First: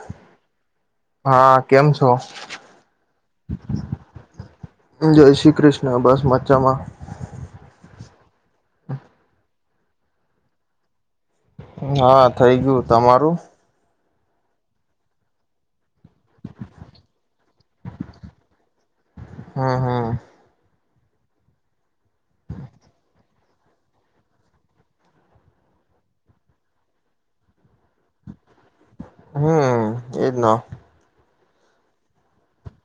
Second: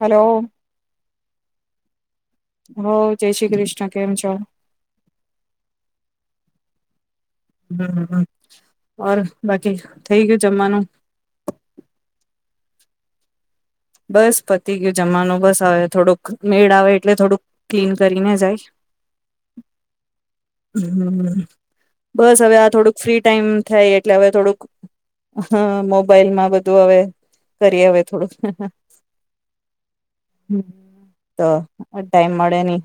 હાલો. હા, કેમ છો? જય શ્રી કૃષ્ણ કેમ છો જય શ્રી કૃષ્ણ, બસ મજા માં. [inaudible] થઈ ગયું જમવાનું? હા થઈ ગયું, તમારું? બસ પતી ગયું જમવાનું. બસ આવે થોડોક મેળ આવે એટલે થોડુંક ક્લીન કરીને જાય. હા, હા. બસ હવે આ થોડુંક ફ્રી ટાઈમ થાય એટલે હવે થોડુંક હ મોબાઈલમાં બધું હવે કરીએ હવે થોડુંક. હમ્મ, એ જ ને. તો, ટાઈમ મળે ની.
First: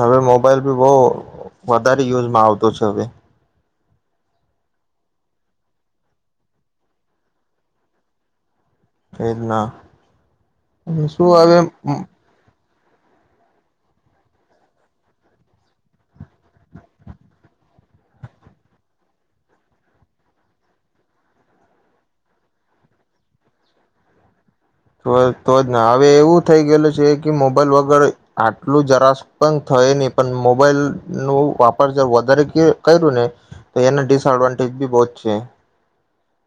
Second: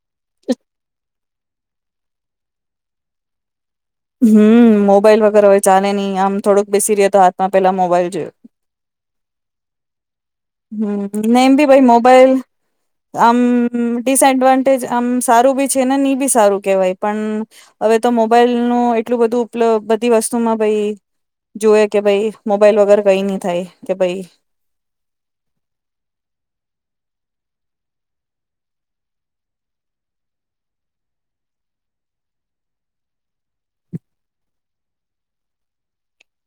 હવે મોબાઈલ ભી બવ વધારે યુઝમાં આવતો છે હવે. હમ્મ, મોબાઈલ વગર હવે ચાલે નહિ આમ થોડુંક બેસી રેતા હાથમાં પેલા મોબાઈલ જોઈ. એજ ના હમ્મ, નેમ શું ભી ભઈ મોબાઈલ આમ ડિસએડવાન્ટેજ, આમ સારું બી છે, ને ની બી સારું કેહવાય. પન અવે તો મોબાઈલ. નું એટલું બધું ઉપલબ બધી વસ્તુમાં ભાઈ જોવે કે ભાઈ મોબાઈલ વગર કંઈ નીં થાય, કે ભાઈ તો. તો જ ને, હવે એવું થઈ ગયેલું છે કે મોબાઈલ વગર આટલું જરાસ પણ થાય નહી, પણ મોબાઈલનો વાપર જો વધારે કયરુ ને તો એના ડિસએડવાન્ટેજ બી બો જ છે.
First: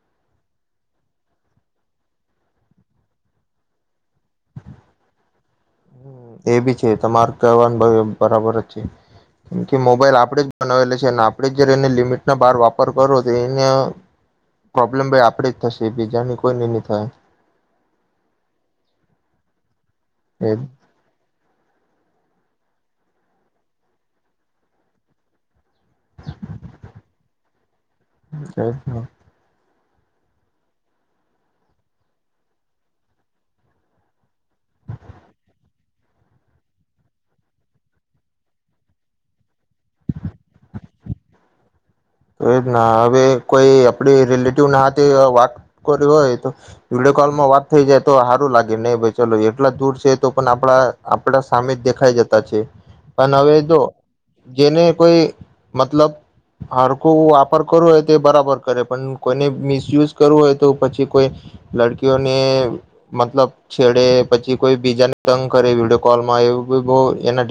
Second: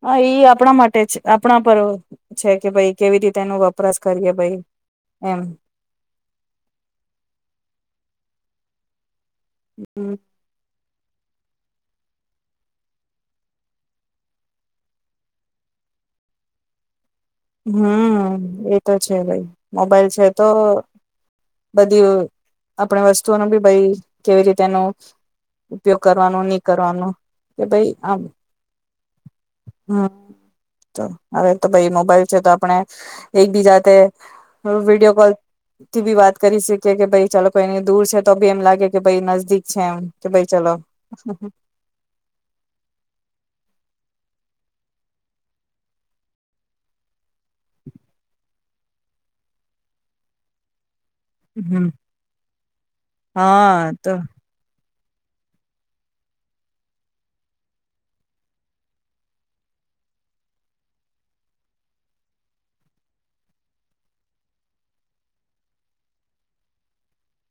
હા, એ ઈ આપણા માટે, આપણા પર છે, કે ભાઈ કેવી રીતે એનો વપરાશ કરીએ ભઈ, એમ. એ બી છે. તમાર કેવાનું ભાઈ બરાબર જ છે. કેમકે મોબાઈલ આપડે જ બનાવેલી છે. આપણે જ જ્યારે એને લિમિટ ના બાર વાપર કરો, તો એને પ્રોબ્લેમ ભાઈ આપડે જ થશે, બીજાને કોઈને ની થાય. હમ એ તો છે ભાઈ. મોબાઈલ છે તો એજ બધી આપણે વસ્તુઓ ન બી ભાઈ કેવી રીતેનું ઉપયોગ કરવાનો નહી કરવાનો કે, ભાઈ આમ હમ તો હરે તો ભ મોબાઈલ છે તો આપણે, એકબીજા તે વિડીયો કોલથી બી વાત કરી શકીએ કે ભાઈ ચાલો કોઈની દૂર છે તો ભી એમ લાગે કે ભ નજદીક છે એમ કે ભાઈ ચલો. તો એ જ ના હવે કોઈ આપડી રિલેટિવ ના હાથે વાત કરીવી હોય તો, વિડીયો કોલમાં વાત થઈ જાય તો સારું લાગે નહી ભાઈ ચલો એટલા દૂર છે તો પણ આપડા આપડા સામે જ હમ દેખાઈ જતા છે, પણ હવે જો હા તો જેને કોઈ મતલબ હડકુ વાપર કરવું હોય તો બરાબર કરે પણ કોઈને મિસયુઝ કરવું હોય તો પછી કોઈ, લડકીઓને મતલબ છેડે પછી કોઈ બીજાને તંગ કરે વિડીયો કોલમાં એવું બ બ એના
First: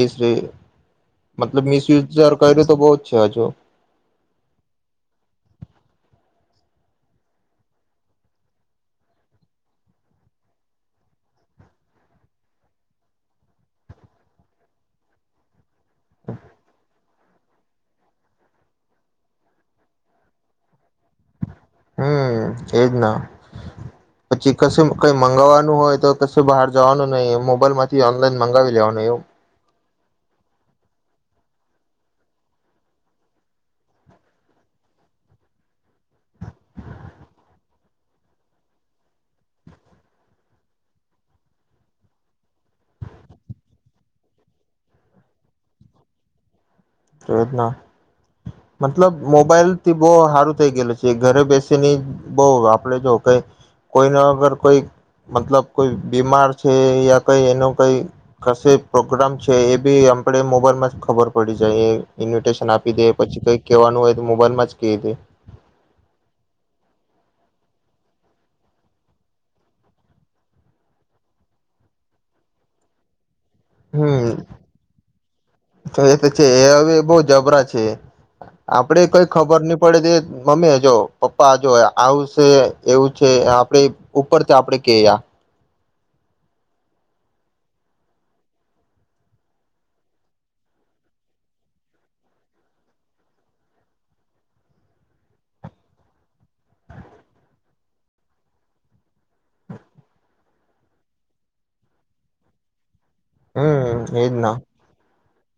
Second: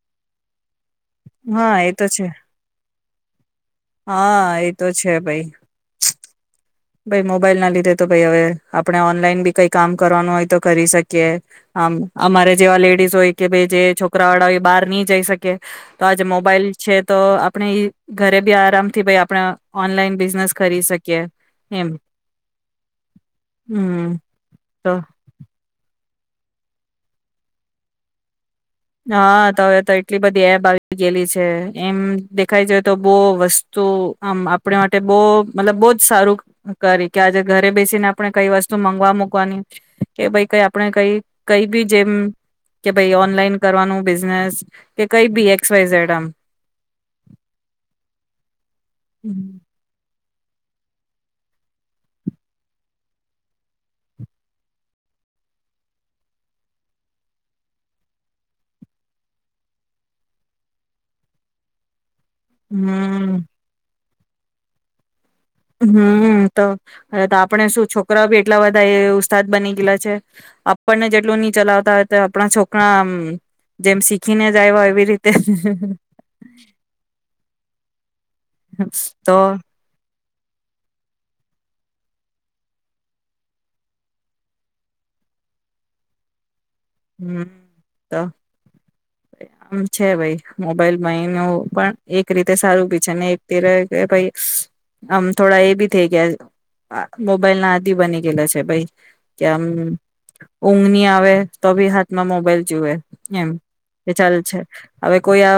મતલબ હા એ તો છે મિસયુઝ કર્યું તો બહ છ હજુ. હા એ તો છે ભાઈ. ભાઈ મોબાઈલ ના લીધે તો ભાઈ હવે આપણે ઓનલાઈન બી કઈ કામ કરવાનું હોય તો કરી શકીએ, આમ અમારે જેવા લેડીઝ હોય કે ભાઈ જે છોકરા વાળા હોય બહાર નહી જઈ શકીએ તો આજે મોબાઈલ છે તો આપણે ઘરે બી આરામથી ભાઈ આપણે ઓનલાઈન બિઝનેસ કરી શકીએ. એમ હમ એજ ના, હમ પછી કશે તો કઈ મગાવવાનું હોય તો કશું બહાર જવાનું નહી મોબાઈલમાંથી ઓનલાન હા તવે તઈ એટલી બધી એપ આવી ગયેલી છે એમ દેખાય જ તો બહુ વસ્તુ આમ આપણે માટે બહ મતલબ બહુ જ સારું કરી કે આજે ઘરે બેસીને આપણે કઈ વસ્તુ મગવા મૂકવાની, કે ભાઈ કઈ આપણે કઈ કઈ બી જેમ કે ભાઈ ઓનલાઈન કરવાનું બિઝનેસ, કે કઈ બીએક્સ વાઈઝડમ. રીના મતલબ હમ મોબાઈલ થી બહ હાર ચાલુ થઈ ગયેું છે ઘરે બેસીની બહ આપડે જો કે, કોઈને વગર કોઈ મતલબ કોઈ બીમાર છે યા કઈ એનો કઈ કશે પ્રોગ્રામ છે એ બી આપણે મોબાઈલમાં જ ખબર પડી જાય એ. ઇન્વિટેશન આપી દે પછી કઈ કેવાનું હો મોબાઈલમાં જ કેય દે. હમ તો આપણે શું છોકરાઓ બી એટલા બધા એ ઉસ્તાદ બની ગયેલા છે, આપણને જેટલું નહ ચલાવતા હોય તો આપણા છોકરા જેમ હમ, શીખીને જ આવ્યા એવી રીતે તો એ તો છે એ હવે બહ જબરા છે, આપડે કઈ તો ખબર નહી પડે તો મમ્મી જો પપ્પા જો આવશે એવું છે આપણે ઉપરથી આપડે કેયા. હમ તો, આમ છે ભાઈ મોબાઈલ બનું પણ એક રીતે સારું બી છે ને એક કે ભાઈ આમ, થોડા એ ભી થ કે મોબાઈલ ના આદિ બની ગયેલા છે ભાઈ, કે આમ ઊંઘની આવે તો ભી હાથમાં મોબાઈલ જુએ. એમ, એ હમ એજ ચાલ ના છે હવે કોઈ આ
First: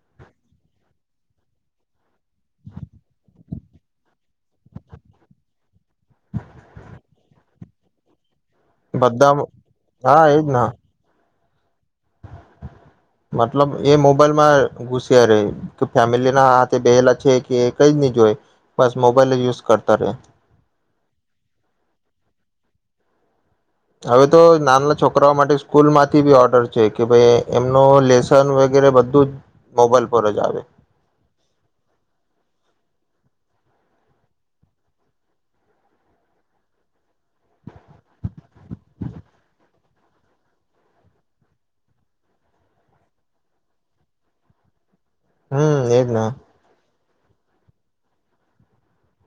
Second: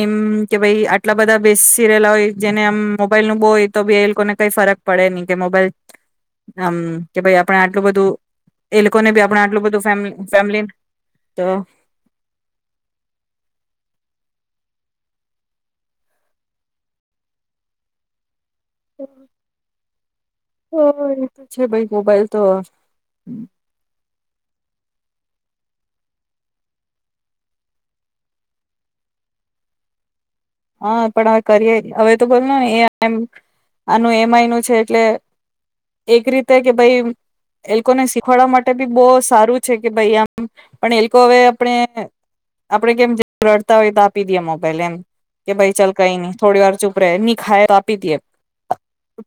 એમ કે ભાઈ આટલા બધા બેસ સિરયલા હોય જેને આમ મોબાઈલ નું બોય તો બી એ લોકોને કઈ ફરક પડે નહી, કે મોબાઈલ આમ કે ભાઈ આપણે આટલું બધું એ લોકોને બી બધા આપડ આટલું બધું ફેમ હા એજ ફેમિલી ના. તો. [inaudible] મતલબ એ મોબાઈલમાં ઘુસ્યા રે કે ફેમિલી ના હાથે બેહેલા છે કે એ કઈ જ નહી જોય. બસ મોબાઈલ યુઝ કરતા ત્યારે. હ, એ તો છે ભાઈ, મોબાઈલ તો હવે તો નાના ના છોકરાઓ માટે સ્કૂલમાંથી બી ઓર્ડર છે, કે ભાઈ એમનું લેસન વગેરે બધું જ મોબાઈલ પર જ આવે હા પણ હવે કરીએે, હવે તો બોલ ને [unintelligible] એમ આનું એમ આઈ નું છે, એટલે એક રીતે કે ભાઈ એ લોકોને શીખવાડવા માટે બી બહુ સારું છે, કે ભાઈ આમ, પણ એ લોક હવે આપણે આપણે કેમ, જે રડતા હોય તો આપી દીએ મોબાઈલ એમ. કે ભાઈ, હમ ચાલ એજ કંઈ ને નંઈ. થોડી વાર ચૂપ પ રે. ની ખાઈ તો આપી દીએ.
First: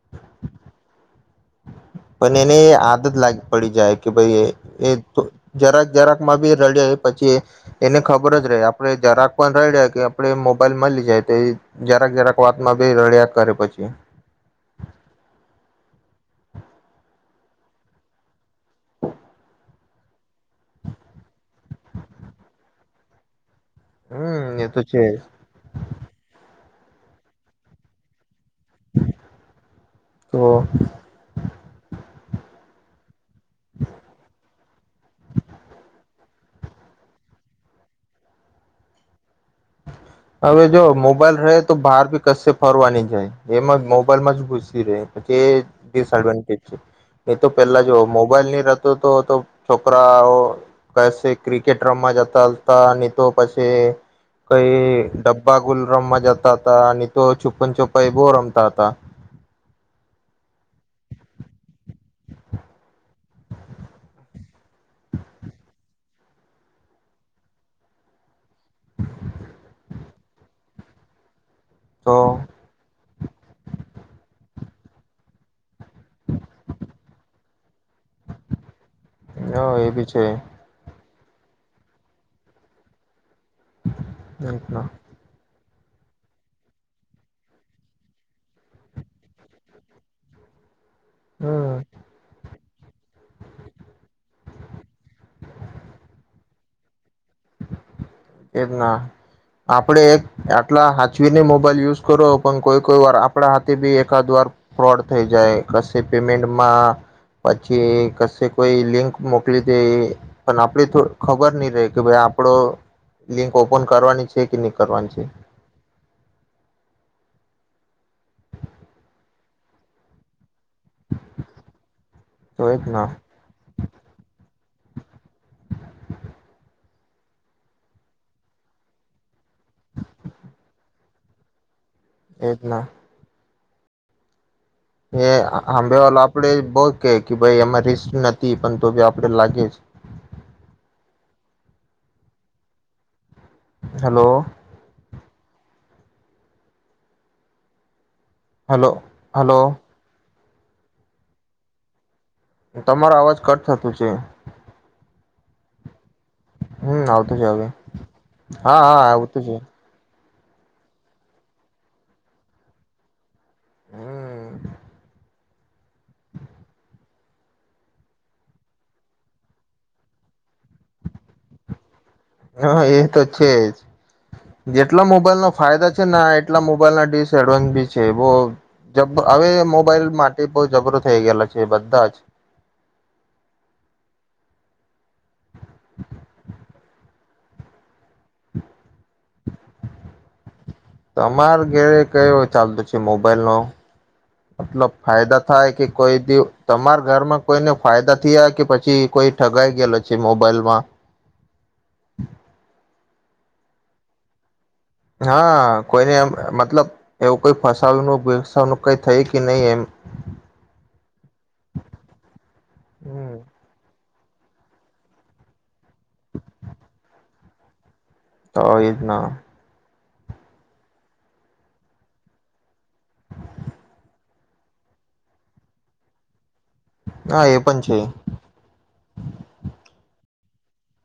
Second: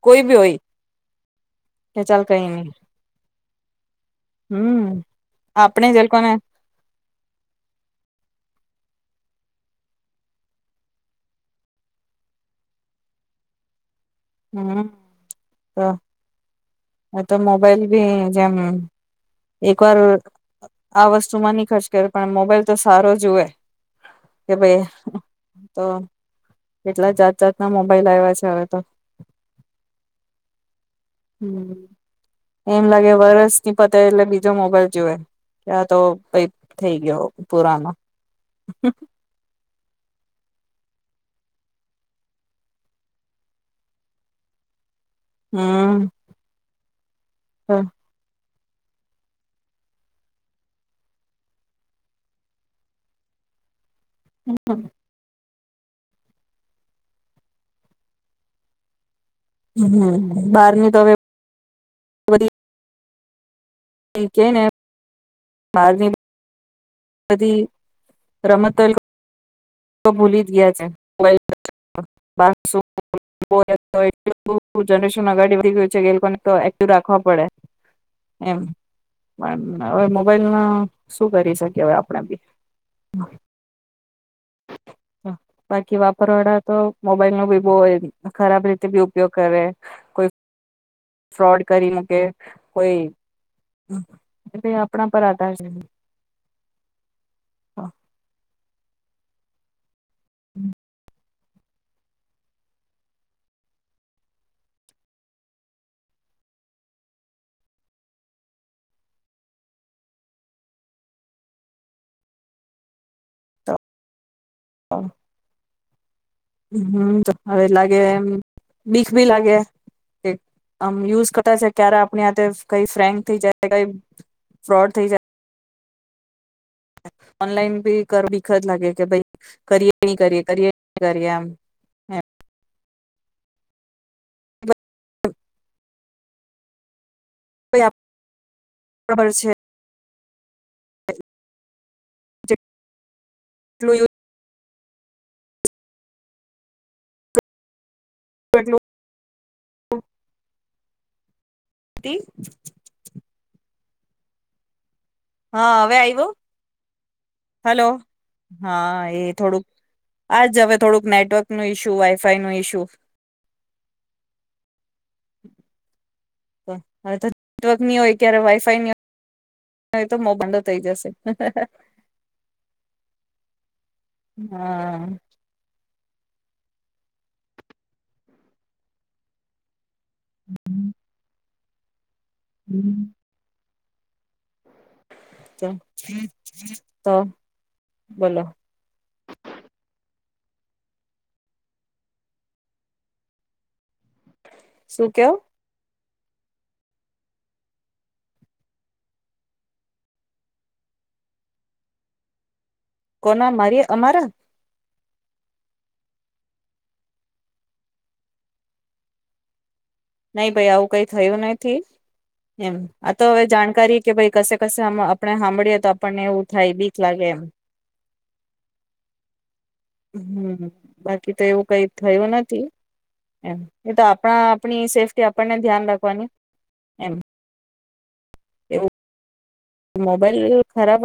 કોઈ બી હોય. કે ચાલ પન કઈ એને નઈ એ આદત લાગ પડી જાય, કે ભાઈ હમ એ જરાક આપણે જે લોકોને જરાકમાં બી રડ્યા, પછી એને ખબર જ રહે આપણે જરાક પણ રડ્યા કે આપે મોબાઈલ મલી જાય, તો એજરાક જરાક વાતમાં ભી રડ્યા કરે પછી. હમ, તો. હ તો મોબાઈલ ભી જેમ એકવાર આ વસ્તુમાં ની ખર્ચ કરે, પણ મોબાઈલ તો સારો જુવે. કે હમ એ તો ભાઈ છે તો. કેટલા જાત જાતના મોબાઈલ આયવા છે. હવે તો તો. હ, એમ લાગે વરષ ની પતે એટલે બીજો મોબાઈલ જોવે, કે આ તો કઈ થઈ ગ્યો, પુરાનો. હં, હં, હં. હવે જો મોબાઈલ રહે તો બહાર ભી કશે ફરવા ની જાય, એમાં મોબાઈલમાં જ ઘુસી રહે. એ હમ ડિસએડવાન્ટેજ છે. એ તો પેલા જો હમ મોબાઈલ ની તો તો તો, છોકરાઓ કસે ક્રિકેટ રમવા જતા હતા, ની તો પછી કઈ ડ બાગુલ રમવા જતા હતા, અને તો છુપ્પન છુપ્પાઈ બો રમતા હતા. હમ, બહાર ની તો હવે બધી. એ કેને બારવી. પતિ. લોકો ભૂલી જ ગ્યા છે. તો મોબાઈલ બો જનરેશન અગાડી વધી ગયું છે કે એ લોકોને તો એક્ટિવ રાખવા પડે. એમ, પણ એ હવે બી છે મોબાઈલ ન શું કરી સકીએ અવે આપડે બી? હમ્મ. બાકી વાપરવાવાળા તો મોબાઈલ નો બી બો ખરાબ રીતે બી ઉપયોગ કરે. કોઈ હમ ફ્રોડ કરી મ કે કોય, અમ, કેમ કે આપ [unintelligible] હા. કે ના, આપ આપડે આટલા હાચ વીને મોબાઈલ યુઝ કરો પણ કોઈ કોઈ વાર આપણા હાથે બી એકાદ વાર ફ્રોડ થઈ જાય કશે પેમેન્ટમાં પછી કશે કોઈ લિંક મોકલી દે પણ આપડ ખબર નહી રહે કે ભાઈ આપડો. લિંક ઓપન કરવાની છે. તે કેની કરવાની છે. હમ તો હવે લાગે એમ બીખ ભી લાગે એક. આમ યુઝ કરતા છે ક્યારે આપણી આ તો એજ કઈ ના ફ્રેન્ક થઈ જાય કઈ. ફ્રોડ થઈ જાય. ઓનલાઈન ભી કર ભીખ જ લાગે કે ભાઈ કરીએ નહી કરીએ કરીએ ન કરીએ એમ. એજ ના. એ આંબે આપડે બોહ. કે કે ભાઈ એમાં રિસ્ક નથી પણ તો ભી આપડે બરાબર છે લાગે. ્ જે. હલો. યુઝ એટલું હલો. હલો. તે. થ તુ છે. હા હવે આવ્યુ. હમ્મ આવતું છે, હવે હા હા આવતું છે. આ જ હવે થોડુંક નેટવર્ક નું ઇશુ વાઈફાઈ નું ઇશુ. હમ હવે તો નેટવર્ક ની હોય ક્યારે વાઈફાઈ ની હોય હોય તો [unintelligible] થઈ જશે, હા હા હા. હા એ તો છે, જ હા જેટલો મોબાઈલ નો ફાયદા ના એટલા મોબાઈલ ના ડીશ એડવાન્સ છે, બો જ હવે મોબાઈલ માટે બો જબરો થઈ ગયેલા છે, બધા જ. હમ્મ. તા [inaudible] બોલો. તમારે ઘરે કયો ચાલતો છે, મોબાઈલ નો. મતલબ શું કેવ ફાયદા થાય કે કોઈ તે તમારા ઘરમાં કોઈને ફાયદા થયા કે પછી કોઈ ઠગાઈ ગયેલો છે, મોબાઈલમાં. કોના મારી અમારા. હા કોઈને એમ મતલબ એવું કઈ ફસાવનું [unintelligible] કઈ થઈ કે નહી એમ. નહી ભાઈ આવું કઈ થયું નથી એમ આ તો હમ હવે જાણકારી કે ભાઈ કસે કસે આમ આપણે સાંભળીએ તો પણ એવું થાય બીક લાગે એમ. તો એ જ ના. હમ બાકી તો એવું કઈ થયું નથી એમ એ તો આપણા આપણી સેફ્ટી આપણને ધ્યાન રાખવાની એમ હા એ પણ છ. છે. એવું મોબાઈલ ખરાબ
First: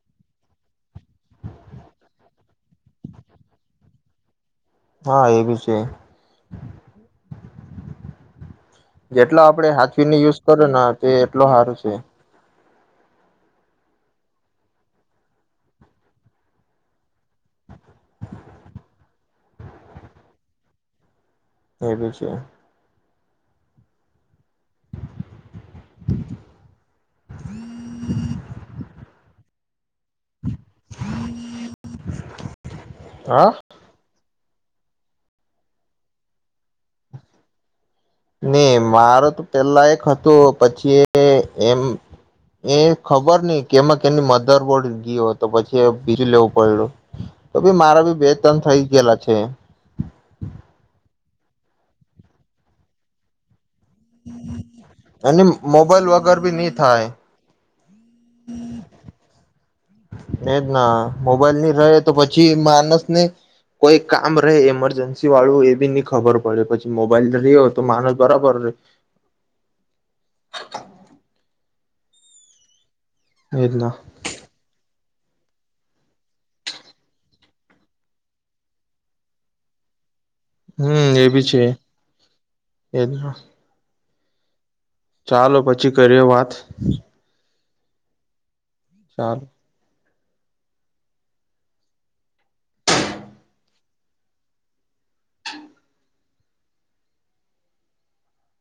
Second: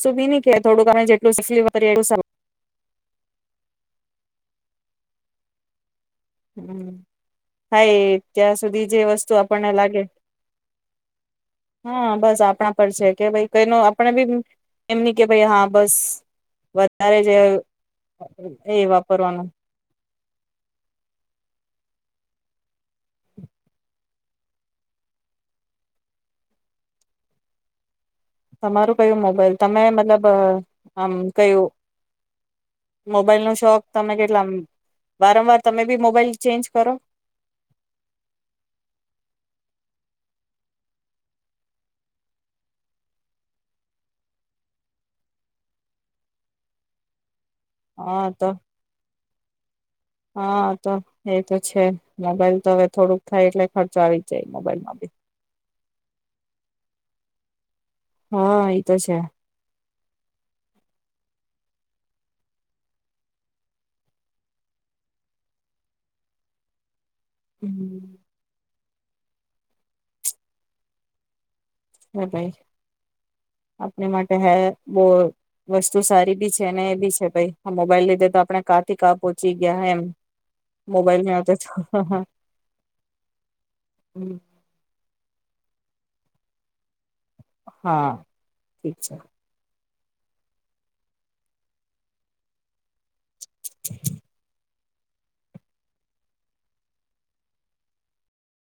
સી બી ની કહેવાય થોડુંક અમે જેટલું [unintelligible] વાપરીએ એટલું સારું. હા એ બી છે. હમ્મ, હાય ત્યાં સુધી જે વસ્તુ જેટલો આપડે આપણને લાગે હાચવીને યુઝ કરો ને તે એટલો સારું છે હા બસ આપણા પડશે, કે ભાઈ કઈ નો આપણે બી એમની કે ભાઈ હા બસ વધારે જે એ [unintelligible] એ વાપરવાનું. એવી છે. તમારું કયું મોબાઈલ? તમે મ મતલબ આમ કયું, મોબાઈલ હા નો શોખ તમે કે જો આમ વારંવાર તમે બી મોબાઈલ ચેન્જ કરો? ને મારો તો પેલા એક હતું પછી એ એમ એ ખબર નહી, કેમાં કે એની મધરબોર્ડ ગયો તો પછી બીજું લેવું પયડુ. તો ભી મારા બી હા બે તો ત્રણ થઇ ગયેલા છે. હા તો એ તો છે. મોબાઈલ તો હવે થોડુંક થાય એટલે ખર્ચા આવી જાય, મોબાઈલ માં બી બાઈલ વગર બી નીં થાય હા, એ તો છે. એજ ના. મોબાઈલ ની રહે તો પછી માનસને કોઈ કામ રહે ઈમરજન્સીવાળું, એ બી ની ખબર પડે પછી મોબ [unintelligible] હો તો માણસ હમ બરાબર હ ભાઈ એજ ના આપણી માટે હે બહુ વસ્તુ સારી બી છે, અને એ બી છે ભાઈ. આ મોબાઈલ લીધે તો આપણે કાં થી કાં પહોંચી ગયા એમ. હમ, મોબાઈલ એ બી મેળવતો છે. તો એજ હમ ચાલો, પછી કરીયે વાત. હા. ઠીક છે. ચાલ